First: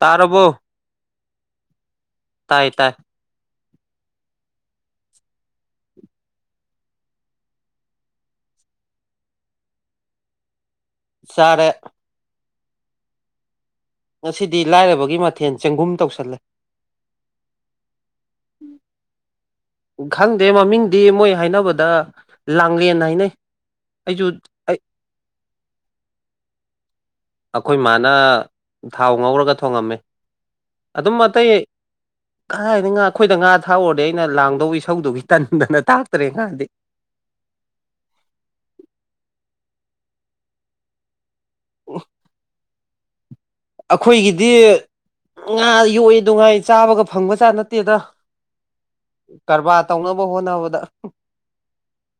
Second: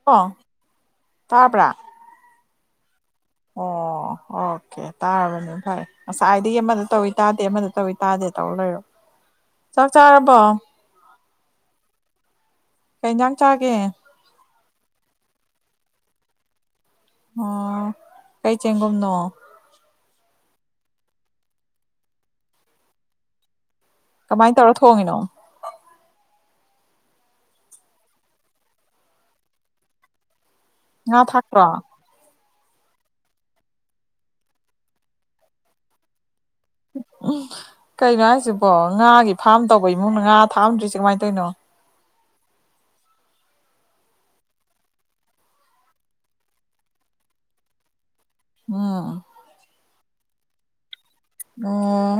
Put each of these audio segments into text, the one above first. ꯇꯥꯔꯔꯕꯣ ꯇꯥꯕ ꯇꯥꯏ ꯇꯥꯏ ꯑꯣ ꯑꯣꯀꯦ ꯇꯥꯔꯕꯅꯤ ꯐꯔ ꯉꯁꯥꯏꯗꯒꯤ ꯑꯃꯗ ꯇꯧꯤ ꯇꯥꯗꯦ ꯑꯃꯗ ꯇꯧꯤ ꯇꯥꯗꯦ ꯇ ꯂꯩꯔꯣ ꯆꯥꯛ ꯆꯥꯔꯕꯣ ꯆꯔꯦ ꯀꯩꯖꯥꯡ ꯆꯥꯒꯦ ꯉꯁꯤꯗꯤ ꯂꯥꯏꯔꯕꯒꯤ ꯃꯊꯦꯜ ꯆꯦꯡꯒꯨꯝ ꯇꯧꯁꯜꯂꯦ ꯑꯣ ꯀꯩ ꯆꯦꯡꯒꯨꯝꯅꯣ ꯈꯪꯗꯦ ꯃꯃꯤꯡꯗꯤ ꯃꯣꯏ ꯍꯥꯏꯅꯕꯗ ꯂꯥꯡꯂꯦꯟ ꯍꯥꯏꯅꯩ ꯑꯩꯁꯨ ꯀꯃꯥꯏꯅ ꯇꯧꯔ ꯑꯩ ꯊꯣꯡꯉꯤꯅꯣ ꯑꯩꯈꯣꯏ ꯏ ꯃꯥꯅ ꯊꯥꯎ ꯉꯧꯔꯒ ꯊꯣꯡꯉꯝꯃꯦ ꯉ ꯊꯥꯛ꯭ꯔꯣ ꯀꯥꯏꯅꯤ ꯉꯥ ꯑꯩꯈꯣꯏꯗ ꯉꯥ ꯊꯥꯛꯎꯔꯗꯤ ꯑꯩꯅ ꯂꯥꯡꯗꯧ ꯏꯁꯧꯗꯨꯒꯤ ꯇꯟꯗꯅ ꯇꯥꯛꯇꯔꯦ ꯉꯥꯗꯤ ꯎꯝ ꯀꯩꯅꯣ ꯍꯥꯏꯁꯤꯕꯣ ꯉꯥꯒꯤ ꯐꯥꯔꯝ ꯇꯧꯕ ꯏꯃꯨꯡꯅ ꯉꯥ ꯊꯥꯛꯑꯝꯗ꯭ꯔꯤꯁꯦ ꯀꯃꯥꯏꯅ ꯇꯧꯔꯤꯅꯣ ꯑꯩꯈꯣꯏꯒꯤꯗꯤ ꯉꯥ ꯌꯣꯛꯏ ꯅꯨꯡꯉꯥꯏ ꯆꯥꯕꯒ ꯐꯪꯕꯖꯥꯠ ꯅꯠꯇꯦꯗ ꯎꯝ ꯀꯔꯕꯥꯔ ꯇꯧꯅꯕ ꯍꯣꯠꯅꯕꯗ ꯎꯝ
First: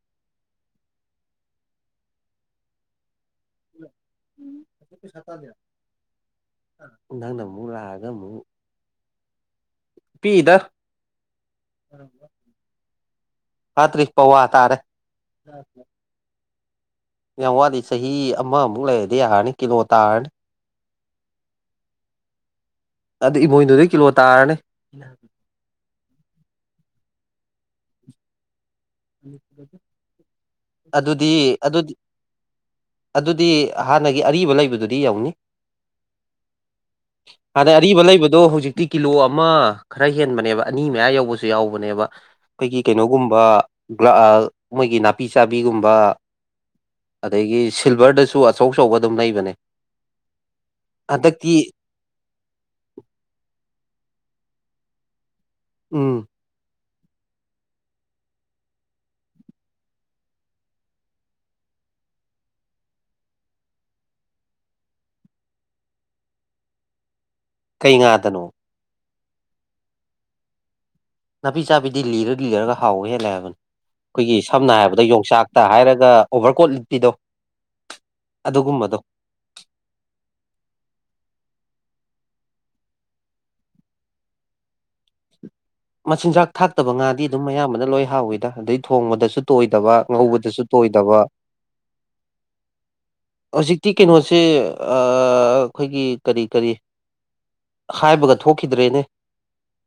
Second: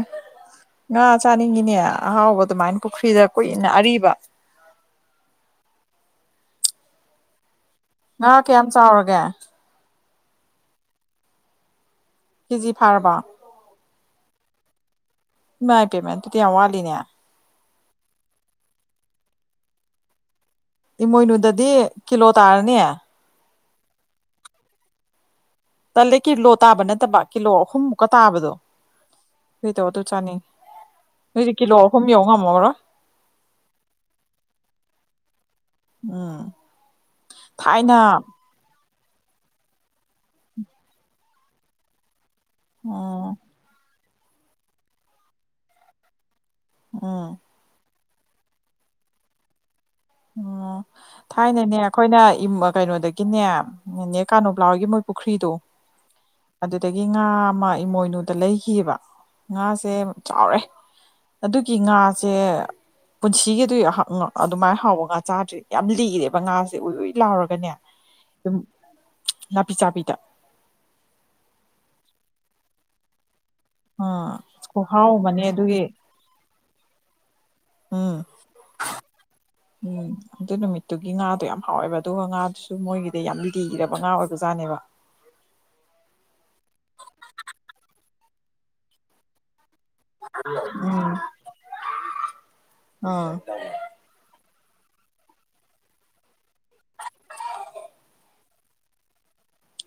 ꯉꯥ ꯆꯥꯅꯤꯡꯉꯤꯅꯦ ꯑꯍꯥꯎꯕ ꯑꯗꯨꯃꯥꯏꯅ ꯄꯨꯈ꯭ꯔꯤꯗ ꯀꯨꯏꯅ ꯑꯔꯤꯕ ꯎ ꯊꯪꯗ ꯉꯥ ꯀꯌꯥꯝ ꯆꯥꯎꯔꯒꯦ ꯄꯤꯗ ꯍꯤꯖꯤ ꯐꯥꯔꯔꯕ ꯄꯧꯋꯥ ꯇꯔꯦ ꯄꯦꯃ ꯑꯗꯨꯗꯤ ꯌꯥꯝ ꯋꯥꯠꯂꯤꯅꯦ ꯌꯥꯋꯥꯗꯁ ꯆꯍꯤ ꯑꯃꯃꯨꯛ ꯂꯩꯔꯗꯤ ꯌꯥꯔꯅꯤ ꯀꯤꯂꯣ ꯇꯥꯔꯅꯤ ꯏꯃꯣꯏꯅꯨꯗꯗꯤ ꯀꯤꯂꯣ ꯇꯥꯔꯅꯤ ꯑꯗꯨꯗ ꯏꯃꯣꯏꯅꯗꯨꯗꯩ ꯀꯤꯂꯣ ꯇꯥꯔꯅꯤ ꯇꯜꯂꯦ ꯀꯤꯂꯣ ꯇꯥꯕ ꯅꯠꯇꯕ ꯀꯤꯂꯣ ꯑꯍꯨꯝꯃꯨꯛꯀ ꯇꯥꯕꯗꯣ ꯀꯩꯗꯧ ꯑꯗꯨ ꯆꯥꯅꯤꯡ ꯑꯗꯨꯗꯤ ꯍꯧꯖꯤ ꯀꯤꯂꯣ ꯑꯗꯨꯗꯤ ꯑꯍꯨꯝ ꯌꯧ ꯉꯝꯃꯕ꯭ꯔꯥ ꯑꯗꯨꯗꯤ ꯍꯥꯟꯅꯒꯤ ꯑꯔꯤꯕ ꯂꯩꯕꯗꯨꯗꯤ ꯌꯧꯅꯤ ꯑꯥ ꯑꯗ ꯑꯔꯤꯕ ꯂꯩꯕꯗꯣ ꯍꯧꯖꯤꯛꯇꯤ ꯀꯤꯂꯣ ꯑꯃ ꯈꯔ ꯍꯦꯟꯕꯅꯦꯕ ꯑꯅꯤ ꯃꯌꯥ ꯌꯧꯕꯁꯨ ꯌꯥꯎꯕꯅꯦꯕ ꯑꯩꯈꯣꯏꯒꯤ ꯎꯝ ꯀꯩꯅꯣꯒꯨꯝꯕ ꯃꯣꯏꯒꯤ ꯅꯥꯄꯤ ꯆꯥꯕꯤꯒꯨꯝꯕ ꯎꯝ ꯑꯗꯒꯤ ꯁꯤꯜꯚꯔꯗꯁꯨ ꯑꯆꯧ ꯑꯆꯧꯕ ꯑꯗꯨꯝ ꯂꯩꯕꯅꯦ ꯎꯝ ꯍꯟꯗꯛꯇꯤ ꯊꯥꯏꯅꯅꯦ ꯑꯩꯈꯣꯏꯅ ꯀꯩꯅꯣꯗꯒꯤꯅꯦ ꯅꯦ ꯀꯥꯅꯣ ꯂꯥꯎꯒꯤ ꯃꯣꯏ ꯄꯨꯈ꯭ꯔꯤꯗꯣ ꯎꯝ ꯑꯗꯨꯗꯒꯤ ꯉꯥ ꯑꯃ ꯏꯃꯣꯏꯅꯨꯗ ꯂꯩꯈꯤꯑꯕ ꯉꯥꯁꯦ ꯆꯥꯎꯔꯦ ꯑꯗꯨꯒꯤ ꯉꯥꯁꯦ ꯄꯨꯟꯁꯤꯒꯤ ꯑꯗꯨ ꯑꯗꯨꯃꯥꯏꯅ ꯍꯥꯎꯕ ꯉꯥ ꯆꯥꯗ꯭ꯔꯦ ꯌꯥꯝ ꯂꯤꯔꯦꯕ ꯉꯥꯁꯦ ꯎꯣꯏ ꯂꯥꯎꯔꯒ ꯀꯩ ꯉꯥꯗꯅꯣ ꯅꯥꯄꯤ ꯆꯥꯕꯤꯗ ꯅꯥꯄꯤ ꯆꯥꯕꯤꯗꯤ ꯂꯤꯔ ꯂꯤꯔꯒ ꯍꯥꯎꯋ ꯍꯦꯜꯂꯦ ꯍꯥꯏꯕꯅꯤ ꯑꯥ ꯑꯩꯈꯣꯏꯒꯤ ꯁꯝꯅ ꯍꯥꯏꯔꯕꯗ ꯈꯨꯍꯥꯎ ꯑꯃꯅꯦ ꯌꯣꯡꯆꯥꯛꯇ ꯑꯗꯨꯒꯤ ꯍꯥꯏꯔꯒ ꯑꯣꯚꯔ ꯀꯣꯠ ꯂꯤꯠꯄꯤꯗꯣ ꯎꯝ ꯑꯗꯨꯒꯨꯝꯕꯗꯣ ꯎꯝ ꯑꯗꯨ ꯅꯨꯃꯤꯠꯇꯨꯒꯤ ꯉꯥꯗꯣ ꯌꯥꯝ ꯍꯥꯎꯋꯦꯕ ꯑꯗꯨꯒ ꯉꯥꯗꯨꯁꯨ ꯃꯣꯏꯒꯤꯗꯤ ꯌꯥꯝ ꯂꯤꯔꯕ ꯉꯥ ꯑꯣꯏꯕ ꯖꯥꯠꯅꯦꯕ ꯃꯆꯤꯟꯖꯥꯛ ꯊꯥꯛꯇꯕ ꯉꯥꯗꯤ ꯑꯗꯨꯝ ꯑꯌꯥꯝꯕꯅ ꯂꯣꯏ ꯍꯥꯎꯋꯤꯗ ꯑꯗꯩ ꯊꯣꯡꯕꯗꯁꯨ ꯇꯣꯏ ꯉꯧꯕ ꯎꯝ ꯇꯣꯏ ꯑꯥ ꯍꯧ ꯀꯩꯅꯣ ꯁꯤ ꯑꯩꯈꯣꯏꯒꯤ ꯀꯔꯤ ꯀꯔꯤ ꯍꯥꯏꯕꯒ ꯊꯣꯛꯈꯤꯗ꯭ꯔꯦꯅꯦ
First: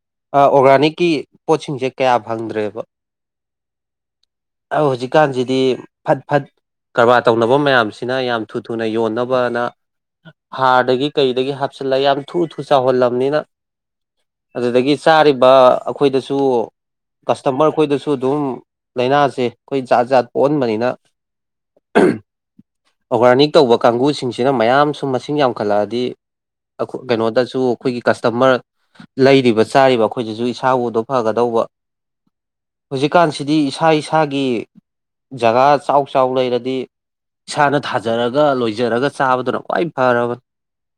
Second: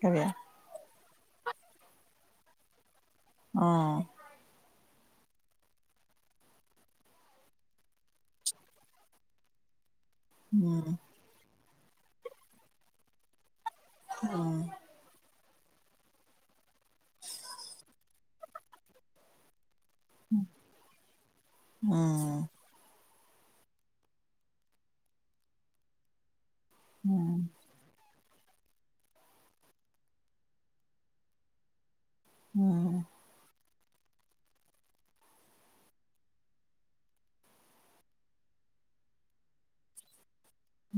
ꯀꯔꯤ ꯑꯣꯔꯒꯥꯅꯤꯛꯀꯤ ꯄꯣꯠꯁꯤꯡꯁꯦ ꯀꯌꯥ ꯐꯪꯗ꯭ꯔꯦꯕ ꯑ ꯍꯧꯖꯤꯛꯀꯥꯟꯁꯤꯗꯤ ꯐꯠ ꯐꯠ ꯀꯔꯕꯥꯔ ꯇꯧꯅꯕ ꯃꯌꯥꯝꯁꯦ ꯌꯥꯝ ꯊ ꯊꯅ ꯌꯣꯟꯅ ꯍꯥꯔ ꯎꯝ ꯀ ꯜꯂ ꯌꯥꯝ ꯊꯨ ꯊꯨ ꯆꯥꯎꯍꯜꯂꯝꯕꯅꯤꯅ ꯎꯝ ꯑꯗꯨ ꯆꯥ ꯑꯩꯈꯣꯏꯗꯁꯨ ꯀꯁꯇꯃꯔ ꯑꯩꯈꯣꯏꯗꯁꯨ ꯑꯗꯨꯝ ꯂꯥꯏꯅꯥꯁꯦ ꯑꯩꯈꯣꯏ ꯖꯥꯠ ꯖꯥꯠ ꯄꯣꯛꯍꯟꯕꯅꯤꯅ ꯎꯝ ꯑꯣꯔꯒꯥꯅꯤꯛ ꯇꯧꯕ ꯀꯥꯡꯒꯕꯨꯁꯤꯡꯁꯤꯅ ꯃꯌꯥꯝꯁꯨ ꯃꯁꯤꯡ ꯌꯥꯝꯈꯠꯂꯛꯑꯗꯤ ꯈ ꯎꯝ ꯀꯩꯅꯣꯗꯁꯨ ꯑꯩꯈꯣꯏꯒꯤ ꯀꯁꯇꯃꯔ ꯂꯩꯔꯤꯕ ꯆꯥꯔꯤꯕ ꯑꯩꯈꯣꯏꯁꯤꯁꯨ ꯏꯁꯥꯕꯨꯗꯣ ꯐꯒꯗꯧꯕ ꯎꯝ ꯍꯧꯖꯤꯛꯀꯥꯟꯁꯤꯗꯤ ꯏꯁꯥ ꯏꯁꯥꯒꯤ ꯖꯒꯥ ꯆꯥꯎ ꯆꯥꯎ ꯂꯩꯔꯗꯤ ꯏꯁꯥꯅ ꯊꯥꯖꯔꯒ ꯂꯣꯏꯖꯔꯒ ꯆꯥꯕꯗꯨꯅ ꯈ꯭ꯋꯥꯏ ꯐꯔꯕꯅꯤ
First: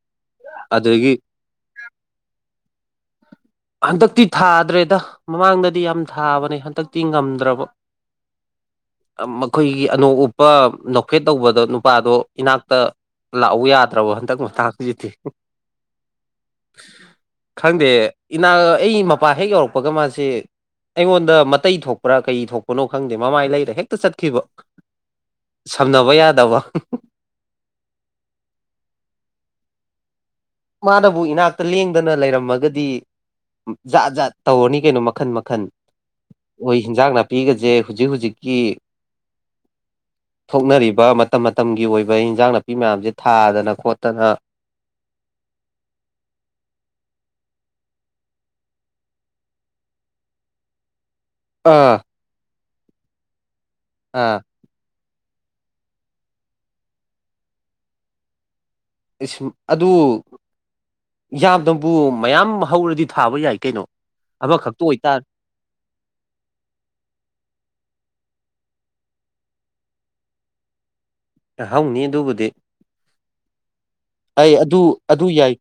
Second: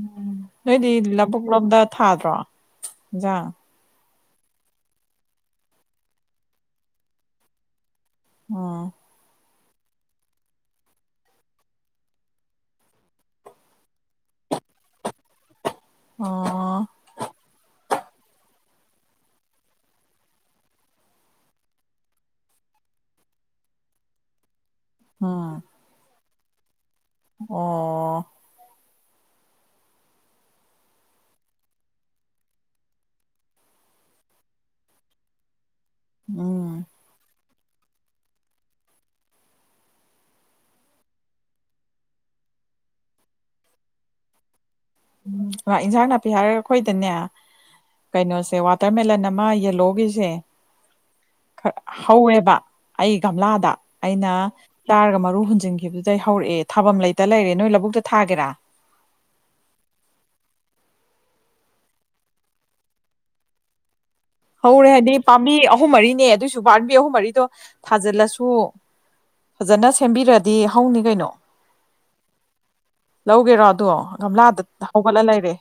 ꯎ ꯅꯣꯏꯗꯤ ꯑꯗꯒꯤ ꯂꯕꯨꯨꯛ ꯂꯣꯝꯗ ꯊꯥꯗ꯭ꯔꯣ ꯑꯣꯖꯥ ꯍꯟꯗꯛꯇꯤ ꯊꯥꯗ꯭ꯔꯦꯗ ꯃꯃꯥꯡꯗꯗꯤ ꯌꯥꯝ ꯊꯥꯕꯅꯦ ꯍꯟꯗꯛꯇꯤ ꯉꯝꯗ꯭ꯔꯕ ꯑ ꯑꯩꯈꯣꯏꯒꯤ ꯑꯅꯧ ꯎꯞꯄ ꯅ ꯐꯦꯠ ꯇꯧꯕꯗꯣ ꯅꯨꯄꯥꯗꯣ ꯏꯅꯥꯛꯇ ꯂꯥꯛꯎ ꯌꯥꯗ꯭ꯔꯕꯣ ꯍꯟꯗꯛ ꯃꯛ ꯍꯧꯖꯤꯛꯇꯤ ꯑꯣ ꯈꯪꯗꯦ ꯏꯅꯥ ꯑꯩ ꯃꯄꯥ ꯍꯦꯛ ꯌꯧꯔꯛꯄꯒ ꯃꯥꯁꯤꯦ ꯑꯩꯉꯣꯟꯗ ꯃꯇꯩ ꯊꯣꯛꯄ꯭ꯔꯥ ꯀꯩ ꯊꯣꯛꯄꯅꯣ ꯈꯪꯗꯦ ꯃꯃꯥꯏ ꯂꯩꯔ ꯍꯦꯛꯇ ꯆꯠꯈꯤꯕ ꯑ ꯁꯝꯅꯕ ꯌꯥꯗꯕ ꯑꯣ ꯃꯥꯅꯕꯨ ꯏꯅꯥꯛꯇ ꯂꯦꯡꯗꯅ ꯂꯩꯔꯝꯃꯒꯗꯤ ꯖꯥꯠ ꯖꯥꯠ ꯇꯧꯔꯅꯤ ꯀꯩꯅꯣ ꯃꯈꯟ ꯃꯈꯟ ꯎꯝ ꯍꯣꯏ ꯍꯤꯟꯖꯥꯡ ꯅꯥꯄꯤꯒꯁ ꯍꯧꯨꯖꯤꯛ ꯍꯧꯨꯖꯤꯛꯀꯤ [unintelligible] ꯊꯣꯛꯅꯔꯤꯕ ꯃꯇꯝ ꯃꯇꯝꯒꯤ ꯑꯣꯏꯕ ꯏꯟꯖꯥꯡ ꯅꯥꯄꯤ ꯃꯌꯥꯝꯁꯦ ꯊꯥꯗꯅ ꯈꯣꯠꯇꯅ ꯎꯝ ꯏꯟꯖꯥꯡ ꯅꯥꯄꯤ ꯍꯥꯏꯔꯒ ꯑꯩꯈꯣꯏꯗꯅꯦ ꯀꯩꯅꯣꯁꯦ ꯋꯥꯇꯔꯃꯦꯂꯟ ꯑꯃ ꯌꯦꯜꯂꯣꯒꯤꯁꯦ ꯑꯥ ꯍꯧꯋꯦꯕ ꯑꯩ ꯒꯝꯂꯥꯗ ꯑꯩꯅ ꯑꯥ ꯇꯥꯔꯒ ꯃꯔꯨ ꯍꯨꯟꯖꯤꯟꯈꯤꯕꯗꯨꯗ ꯑꯩ ꯍꯧꯔꯛꯑꯦ ꯊꯥꯐꯝ ꯂꯩꯇ ꯂꯩꯔꯦ ꯅꯣꯏ ꯂꯧꯕꯨꯛꯇ ꯊꯥꯒꯦꯔꯥ ꯑꯗꯨ ꯌꯥꯝꯗꯕꯨ ꯃꯌꯥꯝ ꯍꯧꯔꯗꯤ ꯊꯥꯕ ꯌꯥꯏ ꯀꯩꯅꯣ ꯑꯃꯈꯛꯇ ꯍꯧꯔꯦ ꯍꯥꯏꯗꯤ ꯑꯣꯏꯇꯥꯔꯦ ꯄꯥꯝꯕꯤ ꯑꯍꯨꯝ ꯃꯔꯤꯅꯦ ꯑꯗꯨꯏꯁꯨ ꯄꯥꯝꯕꯤ ꯑꯍꯨꯝ ꯃꯔꯤꯗꯣ ꯊꯥꯖꯤꯜꯂꯁꯨ ꯐꯖꯅ ꯁꯦꯝꯕꯤꯔꯗꯤ ꯍꯧꯅꯤ ꯀꯩꯅꯣ ꯌꯥꯍꯪꯅꯤ ꯑꯗꯨꯕꯨꯗꯤ ꯔꯣꯗꯣ ꯑꯩ ꯒꯝꯂꯥꯗ ꯑꯗꯨ ꯍꯧꯒꯠꯂ ꯑꯗꯨ ꯂꯩꯔꯦ ꯌꯥꯏ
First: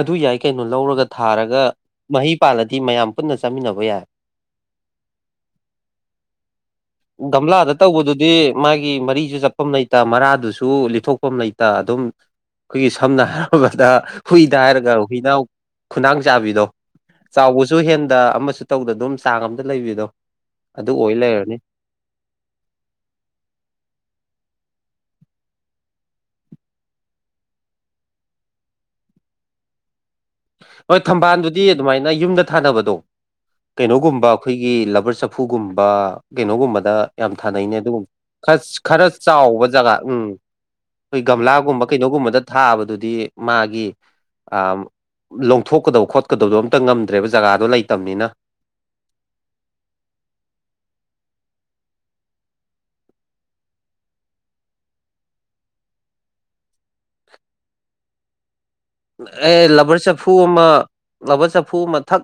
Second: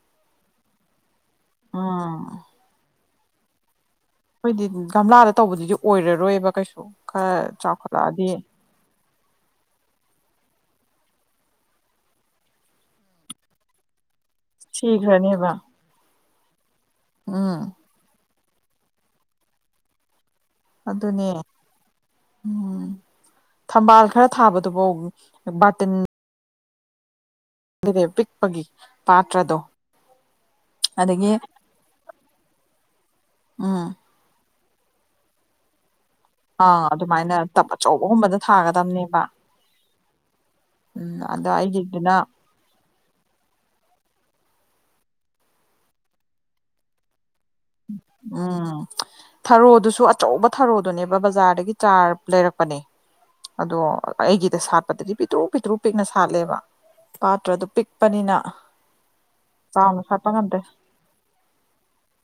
ꯑꯗꯨ ꯌꯥꯏ ꯀꯩꯅꯣ ꯂꯧꯔꯒ ꯊꯥꯔꯒ ꯎꯝ ꯃꯍꯩ ꯄꯥꯜꯂꯗꯤ ꯃꯌꯥꯝ ꯄꯨꯟꯅ ꯆꯥꯃꯤꯟꯅꯕ ꯌꯥꯏ ꯑꯩꯈꯣꯏꯗꯤ ꯒꯝꯂꯥꯗ ꯇꯧꯕꯗꯨꯗꯤ ꯑꯣꯏꯔꯔꯣꯏꯕ ꯀꯩꯁꯨ ꯈꯔ ꯒꯝꯂꯥꯗ ꯆꯥꯎꯈꯠꯂꯛꯑꯗꯤ ꯇꯧꯕꯗꯨꯗꯤ ꯃꯥꯒꯤ ꯃꯔꯤꯁꯨ ꯆꯄꯝ ꯂꯩ ꯃꯔꯥꯗꯨꯁꯨ ꯂꯤꯊꯣꯛꯐꯝ ꯂꯩꯇ ꯑꯗꯨꯝ ꯑꯩꯈꯣꯏꯒꯤ ꯁꯝꯅ ꯍꯥꯏꯔꯕꯗ ꯍꯨꯏꯗ ꯍꯥꯏꯔꯒ ꯍꯨꯏꯅ ꯁꯤꯈ꯭ꯔꯅꯦꯕ ꯈꯨꯅꯥꯡ ꯆꯥꯕꯤꯗꯣ ꯎꯝ ꯆꯥꯎꯕꯁꯨ ꯍꯦꯟꯗ ꯑꯃꯁꯨꯡ ꯇꯧꯗ ꯑꯗꯨꯝ ꯆꯥꯡ ꯑꯝꯇ ꯂꯩꯕꯤꯗꯣ ꯑꯗꯨ ꯑꯣꯏ ꯑꯗꯨꯅꯦ ꯂꯩꯔꯅꯤ ꯎꯝ ꯊꯝꯕꯥꯜ ꯈꯔ ꯊꯥꯕꯗꯨꯐꯥꯎ ꯇ ꯅꯦꯦ ꯄꯤꯛꯄꯒꯤ ꯄꯥꯇ꯭ꯔꯗꯣ ꯍꯣꯏ ꯑꯗꯒꯤ ꯊꯝꯕꯥꯜꯗꯨꯗꯤ ꯑꯗꯨꯃꯥꯏꯅ ꯌꯨꯝꯗ ꯊꯥꯅꯕꯗꯣ ꯎꯝ ꯀꯩꯅꯣꯒꯨꯝꯕ ꯑꯩꯈꯣꯏꯒꯤ ꯂꯕꯔ ꯆꯐꯨꯒꯨꯝꯕ ꯑꯥ ꯀꯩꯅꯣꯒꯨꯝꯕꯗ ꯌꯥꯝ ꯑꯗꯨꯃꯥꯏꯅ ꯇꯞ ꯊꯥꯅꯩꯅꯦ ꯑꯗꯨꯒ ꯑꯆꯧꯕꯒꯨꯝꯕꯗ ꯈꯔ ꯊꯥꯒꯗꯕꯅꯦꯕ ꯆꯥꯎꯕ ꯖꯒꯥ ꯎꯝ ꯎꯝ ꯑꯩꯈꯣꯏ ꯑꯗ ꯒꯝꯂꯥꯒꯨꯝꯕ ꯑꯩꯒꯤꯗꯨꯅ ꯀꯩꯅꯣꯒꯨꯝꯕꯗ ꯊꯥꯕꯗꯨꯗꯤ ꯃꯥꯊꯣꯛꯀꯗ ꯈꯣꯀꯗꯗ꯭ꯔꯦ ꯎꯝ ꯊꯔꯣꯗꯨꯁꯨ ꯑꯆꯧꯕ ꯊꯔꯣꯗꯨꯅꯦꯕ ꯕꯖꯥꯔꯗꯒꯤ ꯒꯤ ꯆꯥꯔ ꯂꯩꯔꯛꯄꯅꯦ ꯑꯗꯣ ꯑꯩꯒꯤꯗ ꯁꯥꯠꯄꯗꯗꯤ ꯄꯤꯛꯇ꯭ꯔꯨ ꯄꯤꯛꯇ꯭ꯔꯨ ꯄꯤꯛꯅ ꯁꯥꯠꯂꯦꯕ ꯄꯥꯇ꯭ꯔꯗꯨ ꯄꯤꯛꯄꯅꯤꯅ ꯑꯦ ꯂꯕꯔ ꯆꯥꯎꯅ ꯁꯥꯠꯄ ꯆꯐꯨ ꯉꯝꯗ꯭ꯔꯦ ꯑꯃ ꯂꯕꯔ ꯆꯐꯨ ꯑꯃ ꯊꯛ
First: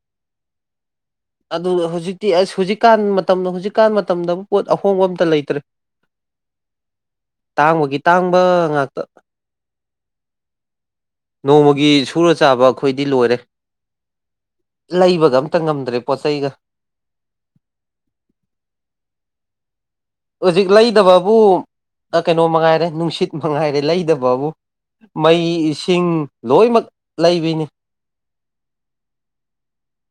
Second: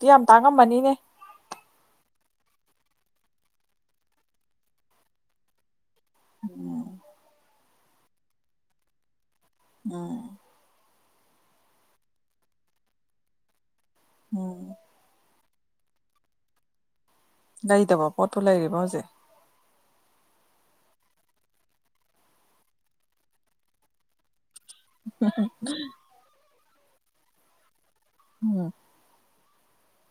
ꯑꯗꯨ ꯌꯥꯝ ꯇꯥꯡꯉꯃꯅꯤꯅꯦ ꯑꯗꯨ ꯍꯧꯖꯤꯛꯇꯤ ꯑꯁ ꯍꯧꯖꯤꯛꯀꯥꯟ ꯃꯇꯝ ꯍꯧꯖꯤꯛꯀꯥꯟ ꯃꯇꯝꯗ ꯄꯣꯠ ꯑꯍꯣꯡꯕ ꯑꯃꯝꯇ ꯂꯩꯇ꯭ꯔꯦ ꯎꯝ ꯇꯥꯡꯕꯒꯤ ꯇꯥꯡꯕ ꯉꯥꯛꯇ ꯑ ꯅꯣꯡꯃꯒꯤ ꯁꯨꯔ ꯆꯥꯕ ꯑꯩꯈꯣꯏꯗꯤ ꯂꯣꯏꯔꯦ ꯎꯝ ꯂꯩꯕꯒ ꯈꯤꯛꯇ ꯉꯝꯗ꯭ꯔꯦ ꯄꯣꯠꯆ ꯆꯩꯒ ꯒꯥꯔꯤꯗꯕꯣ ꯄꯣꯠꯄꯨ ꯂꯩꯔꯤꯕ ꯍꯧꯖꯤꯛ ꯍꯧꯖꯤꯛ ꯂꯩꯗꯕꯕꯨ ꯀꯩꯅꯣ ꯃꯉꯥꯏꯔꯦ ꯅꯨꯡꯁꯤꯠ ꯃꯉꯥꯏꯔꯦ ꯂꯩꯗꯕꯕꯨ ꯃꯩꯁꯤꯡ ꯂꯣꯏꯅꯃꯛ ꯂꯩꯕꯅꯤ ꯎꯝ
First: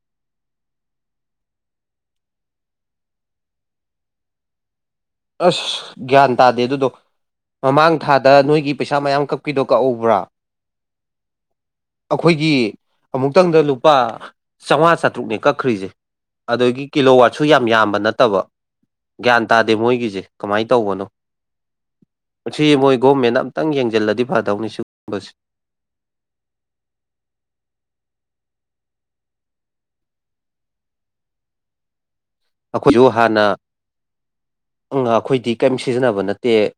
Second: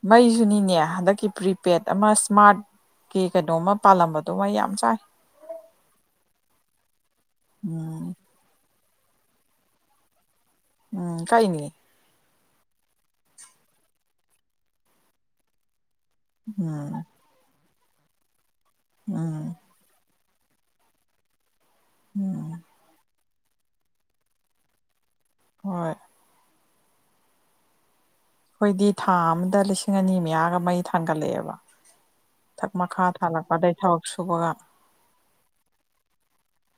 ꯃꯩꯁꯨꯅꯤꯅꯦ ꯍꯟꯗꯛꯀꯤ ꯄ꯭ꯔꯤꯄꯦꯗ ꯑꯃ ꯏꯁꯃꯥꯔꯠ ꯀꯤ ꯀꯩꯅꯣꯝꯃ ꯄꯥꯜꯂꯝꯕꯗꯣ ꯃ ꯌꯥꯝ ꯆꯥꯏ ꯑꯁ ꯒ꯭ꯌꯥꯟ ꯇꯥꯗꯦ ꯑꯗꯨꯗꯣ ꯃꯃꯥꯡ ꯎꯝ ꯊꯥꯗ ꯅꯣꯏꯒꯤ ꯄꯩꯁꯥ ꯃꯌꯥꯝ ꯀꯞꯈꯤꯗꯣ ꯀꯛꯎꯕ꯭ꯔꯥ ꯎꯝ ꯀꯥꯏꯅꯤ ꯑꯩꯈꯣꯏꯒꯤ ꯑꯃꯨꯛꯇꯪꯗ ꯂꯨꯄꯥ ꯆꯥꯝꯃꯉꯥ ꯆꯥꯇ꯭ꯔꯨꯛꯅꯦ ꯀꯛꯈ꯭ꯔꯤꯁꯦ ꯑꯗꯒꯤ ꯎꯝ ꯀꯤꯂꯣ ꯋꯥꯠꯁꯨ ꯌꯥꯝ ꯌꯥꯝꯕ ꯅꯠꯇꯕ ꯒ꯭ꯌꯥꯟ ꯎꯝ ꯇꯥꯗꯦ ꯃꯣꯏꯒꯤ ꯦ ꯀꯃꯥꯏꯅ ꯇꯧꯕꯅꯣ ꯎꯝ ꯁꯤ ꯃꯣꯏ ꯒꯦꯟ ꯈꯤꯇꯪ ꯌꯦꯡꯁꯤꯜꯂꯗꯤ ꯐꯗꯧꯅꯤ ꯁꯤꯒꯨꯝꯕꯁꯦ ꯍꯣꯏ ꯑꯩꯈꯣꯏꯗꯤ ꯊꯥ ꯑꯃꯗ ꯂꯤꯁꯤꯡ ꯑꯅꯤ ꯃꯌꯥꯒ ꯃꯩ ꯊꯥꯡꯒꯠꯂꯛꯑꯦꯕ ꯊꯛ ꯃꯈꯥ ꯑꯩꯈꯣꯏꯁꯨ ꯍꯥꯟꯅ ꯊꯥꯜꯂꯛꯄ ꯑꯗꯩ ꯊꯕꯛ ꯁꯨꯕꯒ ꯀꯩꯝ ꯁꯤꯖꯤꯟꯅꯕ ꯅꯠꯇꯦ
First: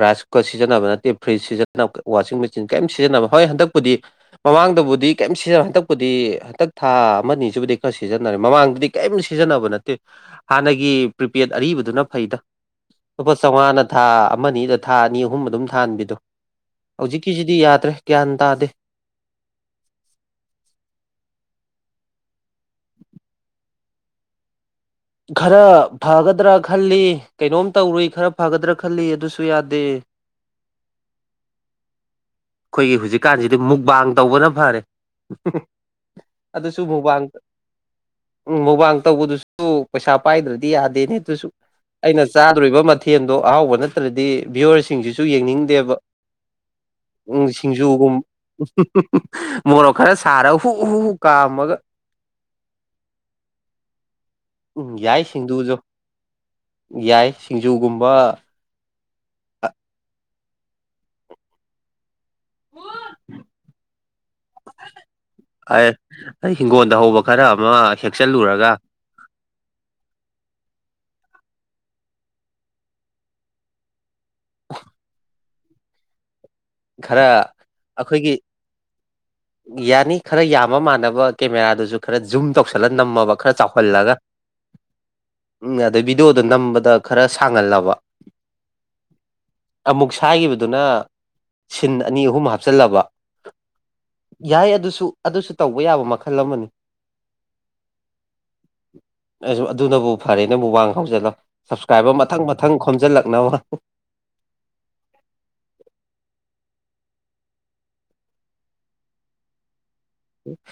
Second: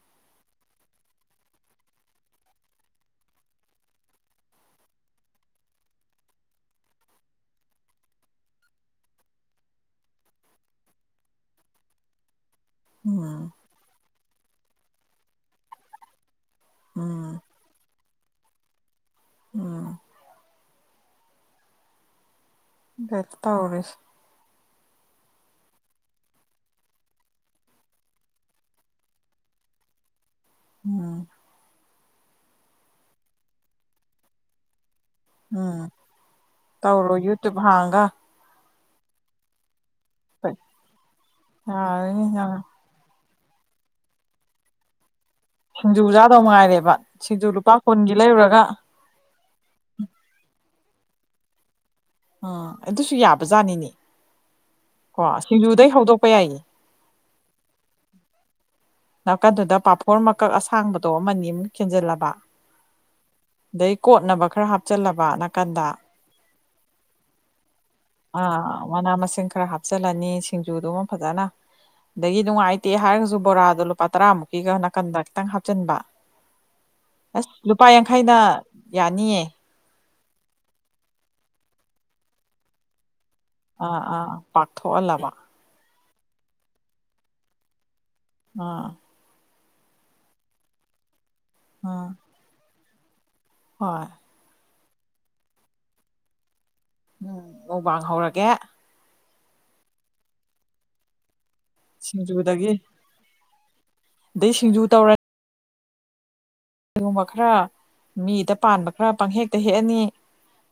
ꯔꯥꯏꯁ ꯀꯨꯀꯔ ꯁꯤꯖꯤꯟꯅꯕ ꯅꯠꯇꯦ ꯐ꯭ꯔꯤꯖ ꯁꯤꯖꯤꯟꯅꯕ ꯋꯥꯁꯤꯡ ꯃꯦꯆꯤꯟ ꯀꯔꯤꯝ ꯁꯤꯖꯤꯟꯅꯕ ꯍꯣꯏ ꯍꯟꯗꯛꯄꯨꯗꯤ ꯃꯃꯥꯡꯗꯕꯨꯗꯤ ꯀꯔꯤꯝꯇ ꯁꯤꯖꯤꯟꯅ ꯍꯟꯗꯛꯄꯗꯤ ꯍꯟꯗꯛ ꯊꯥ ꯑꯃ ꯑꯅꯤꯁꯤꯕꯨꯗꯤ ꯈꯔ ꯁꯤꯖꯤꯟꯅꯔꯦ ꯃꯃꯥꯡꯗꯗꯤ ꯀꯔꯤꯝ ꯁꯤꯖꯤꯟꯅꯕ ꯅꯠꯇꯦ ꯍꯥꯟꯅꯒꯤ ꯄ꯭ꯔꯤꯄꯦꯗ ꯑꯔꯤꯕꯗꯨꯅ ꯐꯩꯗ ꯂꯨꯄꯥ ꯎꯝ ꯆꯥꯝꯃꯉꯥꯅ ꯊꯥ ꯑꯃ ꯑꯅꯤꯗ ꯊꯥ ꯑꯅꯤ ꯑꯍꯨꯝ ꯑꯗꯨꯝ ꯊꯥꯍꯟꯕꯤꯗꯨꯣ ꯎꯝ ꯍꯧꯖꯤꯛꯀꯤꯁꯤꯗꯤ ꯌꯥꯗ꯭ꯔꯦ ꯒ꯭ꯌꯥꯟ ꯇꯥꯗꯦ ꯎꯝ ꯦꯠ ꯇ ꯍꯧꯔꯁ ꯈꯔ ꯐꯒꯗ꯭ꯔꯥ ꯈꯜꯂꯤ ꯀꯩꯅꯣꯝ ꯇꯧꯔꯨꯏ ꯈꯔ ꯐꯒꯗ꯭ꯔꯥ ꯈꯜꯂꯤ ꯑꯗꯨꯁꯨ ꯌꯥꯗꯦ ꯎꯝ ꯑꯩꯈꯣꯏꯒꯤ ꯍꯧꯖꯤꯛꯀꯥꯟꯁꯤꯗꯤ ꯃꯨꯛꯕꯥꯡ ꯇꯧꯕꯅ ꯐꯔꯦ ꯎꯝ ꯑꯗꯨꯁꯨ ꯃꯨꯕꯥ ꯇꯧꯔꯣ ꯌꯨꯇ꯭ꯌꯨꯞ ꯍꯥꯡꯒ ꯎꯝ ꯃꯨꯕꯥꯥꯡ ꯇꯧꯕꯗꯨꯁꯨ ꯄꯩꯁꯥ ꯄꯥꯏꯗ꯭ꯔꯗꯤ ꯌꯥꯗꯦꯅꯦ ꯑꯗꯨꯁꯨ ꯑꯩꯅ ꯌꯥꯔꯅꯤ ꯅꯪ ꯆꯥꯗꯣꯔꯤꯕ ꯃꯊꯦꯜ ꯑꯗꯣ ꯑꯍꯥꯎꯕ ꯅꯠꯇ꯭ꯔꯗꯤ ꯚꯤꯌꯋꯔꯁꯤꯡꯁꯤ ꯁꯤꯡꯖꯨꯖꯥꯗꯧ ꯉꯥꯏꯔꯦꯕ ꯎ ꯁꯤꯡꯖꯨ ꯂꯨꯄꯥ ꯀꯨꯟꯒꯤ ꯁꯤꯡꯖꯨꯒꯨꯝ ꯂꯩꯔꯨꯔꯒ ꯃꯣꯔꯣꯛ ꯈꯔ ꯁꯥꯔꯒ ꯍꯨ ꯍꯨ ꯍꯨ ꯀꯥꯝꯃꯒ ꯑꯥ ꯑꯗꯨꯁꯨ ꯌꯥꯕꯖꯥꯠꯅꯤꯅꯦ ꯎꯝ ꯀꯣ ꯌꯥꯏ ꯁꯤꯡꯖꯨꯁꯨ ꯁꯤꯡꯖꯨꯗꯩ ꯍꯧꯗꯣꯛꯄ ꯌꯥꯏꯌꯦ ꯌꯥꯏ ꯁꯤꯡꯖꯨꯒꯨꯝꯕ ꯑ- ꯅꯥꯀꯟꯗꯨꯗ ꯄꯥꯐꯣꯔ ꯃꯀꯛ ꯑꯁꯥꯡꯕꯗꯣ ꯑꯃꯅꯤ ꯅꯤ ꯑꯃꯝꯛ ꯈꯦꯟꯖꯤꯜꯂꯕ ꯑꯗꯩ ꯀꯣꯠꯅꯕ ꯈꯔ ꯍꯥꯞꯆꯜꯂꯕ ꯅꯥꯀꯟꯗ ꯑꯩ ꯑꯩ ꯍꯤꯡꯒꯣꯜꯗ ꯍꯧꯕ ꯈꯔ ꯑꯃ ꯍꯦꯛꯆꯜꯂꯨꯔꯒ ꯑꯥ ꯃꯅꯥ ꯃꯁꯤꯡ ꯈꯔ ꯍꯥꯞꯆꯜꯂꯅꯤ ꯁꯤꯡꯖꯨꯗꯨ ꯐꯖꯅ ꯑꯗꯒꯤ ꯅꯨꯡꯉꯥꯏꯇꯦ ꯍꯥꯏꯔꯒꯁꯨ ꯕꯣꯔꯥꯗꯣ ꯂꯨꯄꯥ ꯇꯔꯥꯃꯨꯛꯀꯤꯒ ꯅꯥꯀꯟꯗ ꯈꯤꯛꯇꯪ ꯍꯥꯞ ꯍꯥꯞꯆꯤꯟꯕ ꯈꯔ ꯑꯁ ꯂꯨꯄꯥ ꯑꯩꯈꯣꯏꯒꯤ ꯌꯥꯡꯈꯩꯅ ꯌꯥꯅꯤꯌꯦ ꯌꯥꯅꯤ ꯈꯔ ꯌꯥꯝꯕ ꯃꯥꯟꯅꯕ ꯀꯦꯃꯦꯔꯥꯗꯨꯁꯨ ꯈꯔ ꯖꯨꯝ ꯇꯧꯁꯜꯂ ꯅꯝꯃꯕ ꯈꯔ ꯑꯥ ꯆꯥꯎꯍꯜꯂꯒ ꯑꯥ ꯄꯥꯛꯊꯣꯛꯍꯜꯂꯕ ꯎꯝ ꯑꯗꯩ ꯚꯤꯗꯤꯑꯣꯗꯣ ꯅꯝꯕꯗ ꯈꯔ ꯁꯥꯡꯍꯜꯂꯕ ꯑꯥ ꯑꯃꯨꯛ ꯁꯥꯏꯈꯤꯕꯗꯨꯅ ꯁꯤꯟ ꯑꯥ ꯑꯅꯤ ꯑꯍꯨꯝ ꯍꯥꯞꯆꯤꯜꯂꯕ ꯍꯣꯏ ꯌꯥꯏ ꯑꯗꯨꯁꯨ ꯑꯗꯨꯁꯨ ꯇꯧꯕ ꯌꯥꯕ ꯃꯈꯜ ꯑꯃꯅꯤ ꯎꯝ ꯃꯨꯛꯕꯥꯡ ꯍꯧꯔꯒꯦ ꯑꯗꯨꯅꯕꯨ ꯐꯔꯦꯅꯕꯨ ꯋꯥꯡ ꯍꯧꯖꯜꯂꯣ ꯁꯞꯁꯀ꯭ꯔꯥꯏꯕꯔ ꯃꯊꯪ ꯁꯤꯡꯖꯨꯗꯒꯤ ꯃꯊꯪ ꯈꯣꯝꯖꯤꯜꯂꯛꯅꯕ ꯑꯗꯩ ꯁꯤꯡꯖꯨ ꯇꯧꯔ ꯀꯔꯤꯒꯨꯝꯕ ꯈꯔ ꯃꯤꯗ ꯄꯥꯟꯕ ꯈꯔ ꯄꯪꯍꯦꯛꯇ ꯍꯦꯛꯑꯅꯤ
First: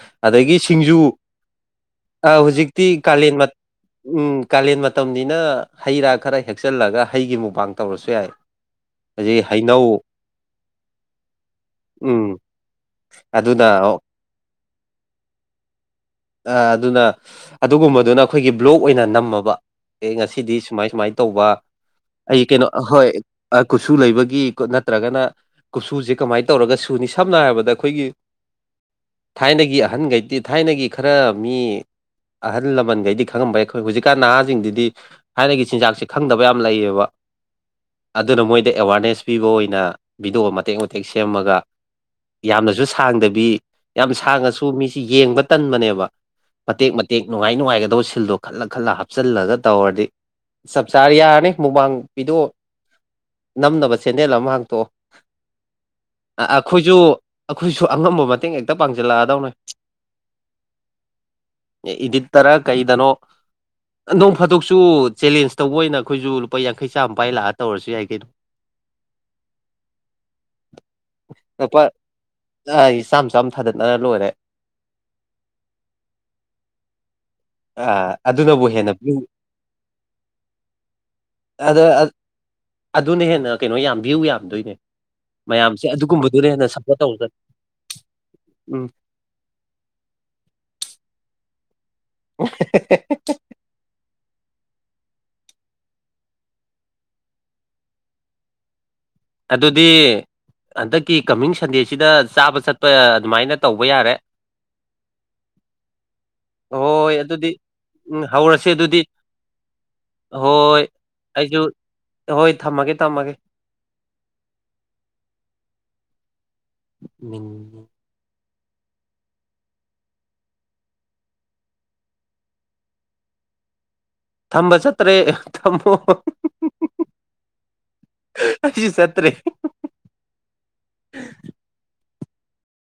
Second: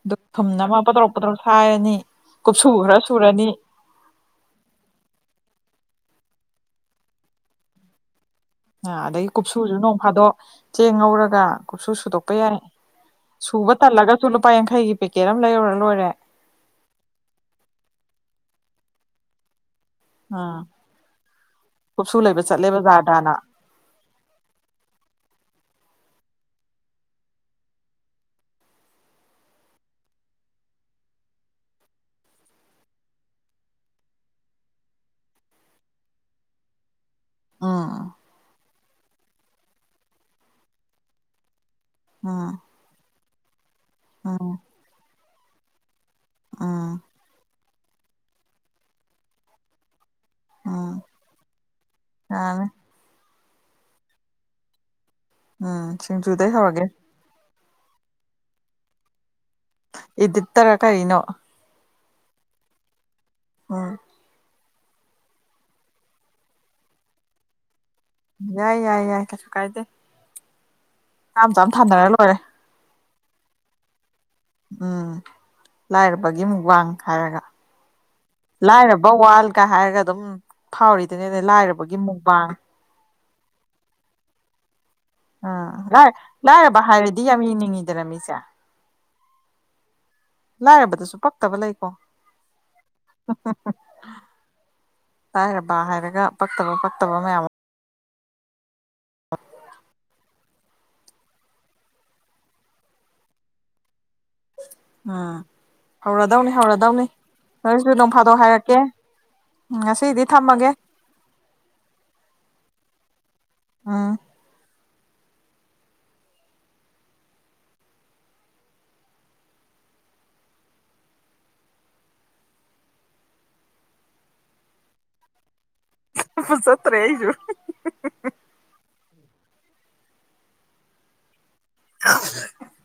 ꯑꯗꯨ ꯊꯨꯝ ꯑꯗꯒꯤ ꯑꯃ ꯄꯗ꯭ꯔꯧ ꯁꯤꯡꯖꯨ ꯄꯗ꯭ꯔꯧ ꯁꯥꯏꯔꯅꯤ ꯀꯨꯞꯁꯨ ꯈ꯭ꯔ ꯍꯧꯖꯤꯛꯇꯤ ꯀꯥꯂꯦꯟ ꯁꯨꯔꯅꯤ ꯎꯝ ꯀꯥꯂꯦꯟ ꯃꯇꯝꯅꯤꯅ ꯍꯩ ꯔꯥ ꯈꯔ ꯍꯦꯛꯆꯜꯂꯒ ꯍꯩꯒꯤ ꯃꯨꯕꯥꯥꯡ ꯇꯧꯔꯁꯨ ꯌꯥꯏ ꯑꯥ ꯑꯗꯒꯤ ꯍꯧꯖꯤꯛ ꯀꯨꯞꯁꯨꯁꯨ ꯅꯣꯡ ꯍꯩꯅꯧ ꯐꯥꯗꯣꯛ ꯆꯦꯡ ꯉꯧꯔꯒ ꯀꯨꯞꯁꯨ ꯁꯨꯗꯣꯛꯄ ꯎꯝ ꯌꯥꯔꯦ ꯁꯨꯕ ꯇ ꯑꯂꯒ ꯆꯂꯣ ꯑ ꯑꯗꯨꯅ ꯑꯗꯨꯒꯨꯝꯕꯗꯨꯅ ꯑꯩꯈꯣꯏꯒꯤ ꯕ꯭ꯂꯣꯛ ꯑꯣꯏꯅ ꯅꯝꯃꯕ ꯑꯦ ꯉꯁꯤꯗꯤ ꯑꯥ ꯁꯨꯃꯥꯏ ꯁꯨꯃꯥꯏꯅ ꯇꯧꯕ ꯀꯨꯞꯁꯨ ꯂꯩꯕ ꯑꯩ ꯀꯩꯅꯣ ꯆꯠꯂꯦ ꯍꯣꯏ ꯕꯖꯥꯔꯗꯅ ꯀꯨꯠꯁꯨ ꯂꯩꯕꯒꯤ ꯅꯠꯇ꯭ꯔꯒꯅ ꯀꯨꯞꯁꯨꯁꯦ ꯀꯃꯥꯏꯅ ꯇꯧꯔꯒ ꯁꯨꯅꯤ ꯁꯝꯅ ꯍꯥꯏꯔꯕꯗ ꯑꯩꯈꯣꯏꯒꯤ ꯊꯥꯏꯅꯒꯤ ꯑꯍꯟꯈꯩꯗꯤ ꯊꯥꯏꯅꯒꯤ ꯈꯔ ꯃꯤ ꯑꯍꯜ ꯂꯃꯟꯈꯩꯗꯤ ꯈꯪꯉꯕ ꯌꯥꯏ ꯑꯩꯈꯣꯏ ꯍꯧꯖꯤꯛꯀꯥꯟ ꯅꯍꯥꯁꯤꯡꯗꯨꯗꯤ ꯊꯥꯏꯅꯒꯤ ꯆꯤꯟꯖꯥꯛꯁꯦ ꯈꯪꯗꯕ ꯌꯥꯝ ꯂꯩꯌꯦꯕ ꯎꯝ ꯑꯗꯨꯅ ꯃꯣꯏꯗ ꯑꯦꯋꯥꯔꯅꯦꯁ ꯄꯤꯕ ꯑꯣꯏꯅ ꯚꯤꯗꯤꯑꯣ ꯃꯇꯦꯛ ꯃꯇꯦꯛ ꯁꯦꯝꯃꯒ ꯎꯝ ꯌꯥꯝꯅꯁꯨ ꯁꯥꯡꯗꯕꯤ ꯌꯥꯝ ꯎꯝ ꯁꯥꯡꯉꯁꯨ ꯃꯤꯁꯤ ꯌꯦꯡꯕ ꯇꯟꯕꯅꯦꯕ ꯃꯇꯦꯛ ꯎꯝ ꯃꯇꯦꯛ ꯅꯨꯡꯉꯥꯏ ꯅꯨꯡꯉꯥꯏꯒꯗꯕ ꯁꯤꯜꯗꯣ ꯈꯜꯂ ꯈꯜꯂ ꯍꯥꯞꯆꯜꯂꯒ ꯇꯧꯔꯗꯤ ꯆꯞ ꯎꯝ ꯆꯥꯔ ꯌꯥꯔꯅꯤ ꯃꯨꯃꯥꯡ ꯄꯤꯗꯣꯛ ꯌꯥꯅꯤ ꯅꯝꯅꯕ ꯁꯦꯟꯗꯦꯜ ꯑꯃ ꯍꯥꯡꯇꯣꯛꯑꯣ ꯎꯝ ꯁꯤꯁꯤꯡꯖꯨꯗ ꯍꯥꯏꯋꯥꯒꯦ ꯑꯩꯈꯣꯏꯁꯨ ꯑꯩꯈꯣꯏꯁꯨ ꯑꯉꯝꯕ ꯃꯇꯦꯡ ꯍꯦꯛꯇ ꯄꯥꯡꯁꯤꯜꯂꯛꯑꯗꯧꯅꯦ ꯏꯗꯤꯠꯇꯔ ꯀꯔꯤꯅꯣ ꯏꯗꯤꯠꯇꯔ ꯀꯩꯗꯅꯣ ꯎꯝ ꯅꯣꯡ ꯐꯥꯗꯣꯛ ꯁꯨ ꯆꯦꯂꯦꯟꯖ ꯇꯧꯕ ꯑꯣꯏꯅ ꯑꯩꯈꯣꯏꯁꯨ ꯂꯨꯄꯥ ꯌꯥꯡꯈꯩ ꯆꯥꯝꯃꯄꯥꯥꯏ ꯂꯥꯛꯑ ꯇꯧꯔꯁꯨ ꯌꯥꯏ ꯀꯩꯅꯣ ꯌꯥꯏ ꯌꯥꯏ ꯌꯥꯏ ꯀꯁ ꯀꯥꯏꯗꯦ ꯌꯥꯝꯝ ꯇꯝ ꯂꯨꯄꯥ ꯊꯥꯅꯔ ꯂꯣꯏꯔꯦ ꯆꯥꯝ ꯆꯥꯝ ꯆꯝ ꯊꯥꯗꯠꯅꯔ ꯂꯣꯏꯔꯦ ꯎꯝ ꯂꯥꯏꯔꯕꯒꯤ ꯑꯃꯨꯛ ꯋꯥꯡ ꯍꯥꯏꯔꯒ ꯑ ꯑꯗꯨꯅꯕꯨ ꯍꯦꯟꯅ ꯂꯥꯏꯔꯕ ꯚ꯭ꯌꯨ ꯋꯥꯜꯒ ꯍꯥꯏꯔꯒ ꯑꯗꯨꯝ ꯐꯥꯎꯔꯤꯗꯨꯅꯦꯅꯦ ꯑꯗ ꯂꯥꯏꯔꯕꯒꯤ ꯃꯨꯕꯥꯡ ꯑꯗꯨꯅ ꯍꯦꯟꯅ ꯀꯩꯅꯣ ꯌꯥꯝ ꯚꯌꯨ ꯌꯥꯝꯗꯣꯏꯅꯦ ꯃꯌꯥꯝꯁꯦ ꯎꯝ ꯂꯥꯏ ꯑꯗꯨꯒꯨꯝꯕꯗꯨꯅ ꯍꯦꯟꯅ ꯂꯥꯏꯔꯕ ꯁꯞꯄꯣꯔꯠ ꯍꯥꯏꯔꯗꯤ ꯇꯧꯔꯒꯅꯤ ꯌꯥꯝ ꯏꯅꯤꯡꯉꯤꯗꯅ ꯃꯤꯁꯦ ꯎꯝ ꯂꯥꯏꯔꯕꯗꯁꯨ ꯄꯛꯇꯕ ꯂꯩꯀꯣ [unintelligible] ꯂꯥꯏꯔꯕ ꯍꯥꯏꯔꯒ ꯄꯛꯇꯕ ꯄꯛꯇꯕ ꯃꯌꯥꯝ ꯑꯃ ꯑꯗꯨꯗꯤ ꯍꯟꯗꯛꯀꯤ ꯀꯃꯤꯡ ꯁꯟꯗꯦꯁꯤꯗ ꯆꯥꯕ ꯆꯠꯄ ꯑꯗꯨꯃꯥꯏꯅ ꯇꯧꯕ ꯌꯥꯔꯦ ꯑꯥ ꯍꯣꯏ ꯑꯗꯨꯗꯤ ꯅꯣꯏꯁꯨ ꯅꯣꯡ ꯎꯝ ꯐꯥꯗꯣꯛ ꯍꯧꯔꯁꯦ ꯍꯥꯏꯔꯛꯀꯦ ꯑꯗꯨꯗꯤ ꯉꯁꯤꯗꯤ ꯊꯝꯃꯒꯦ ꯍꯣꯏ ꯑꯩꯁꯨ ꯍꯣꯏ ꯊꯝꯃꯒꯦ ꯊꯝꯃꯒꯦ [inaudible] ꯎꯝ ꯊꯝꯕ ꯆꯠꯇ꯭ꯔꯦ ꯊꯝꯃꯣ ꯆꯠꯇ꯭ꯔꯦ ꯑꯩꯁꯨ ꯑꯩꯁꯨ ꯆꯠ ꯇ꯭ꯔꯦ [unintelligible]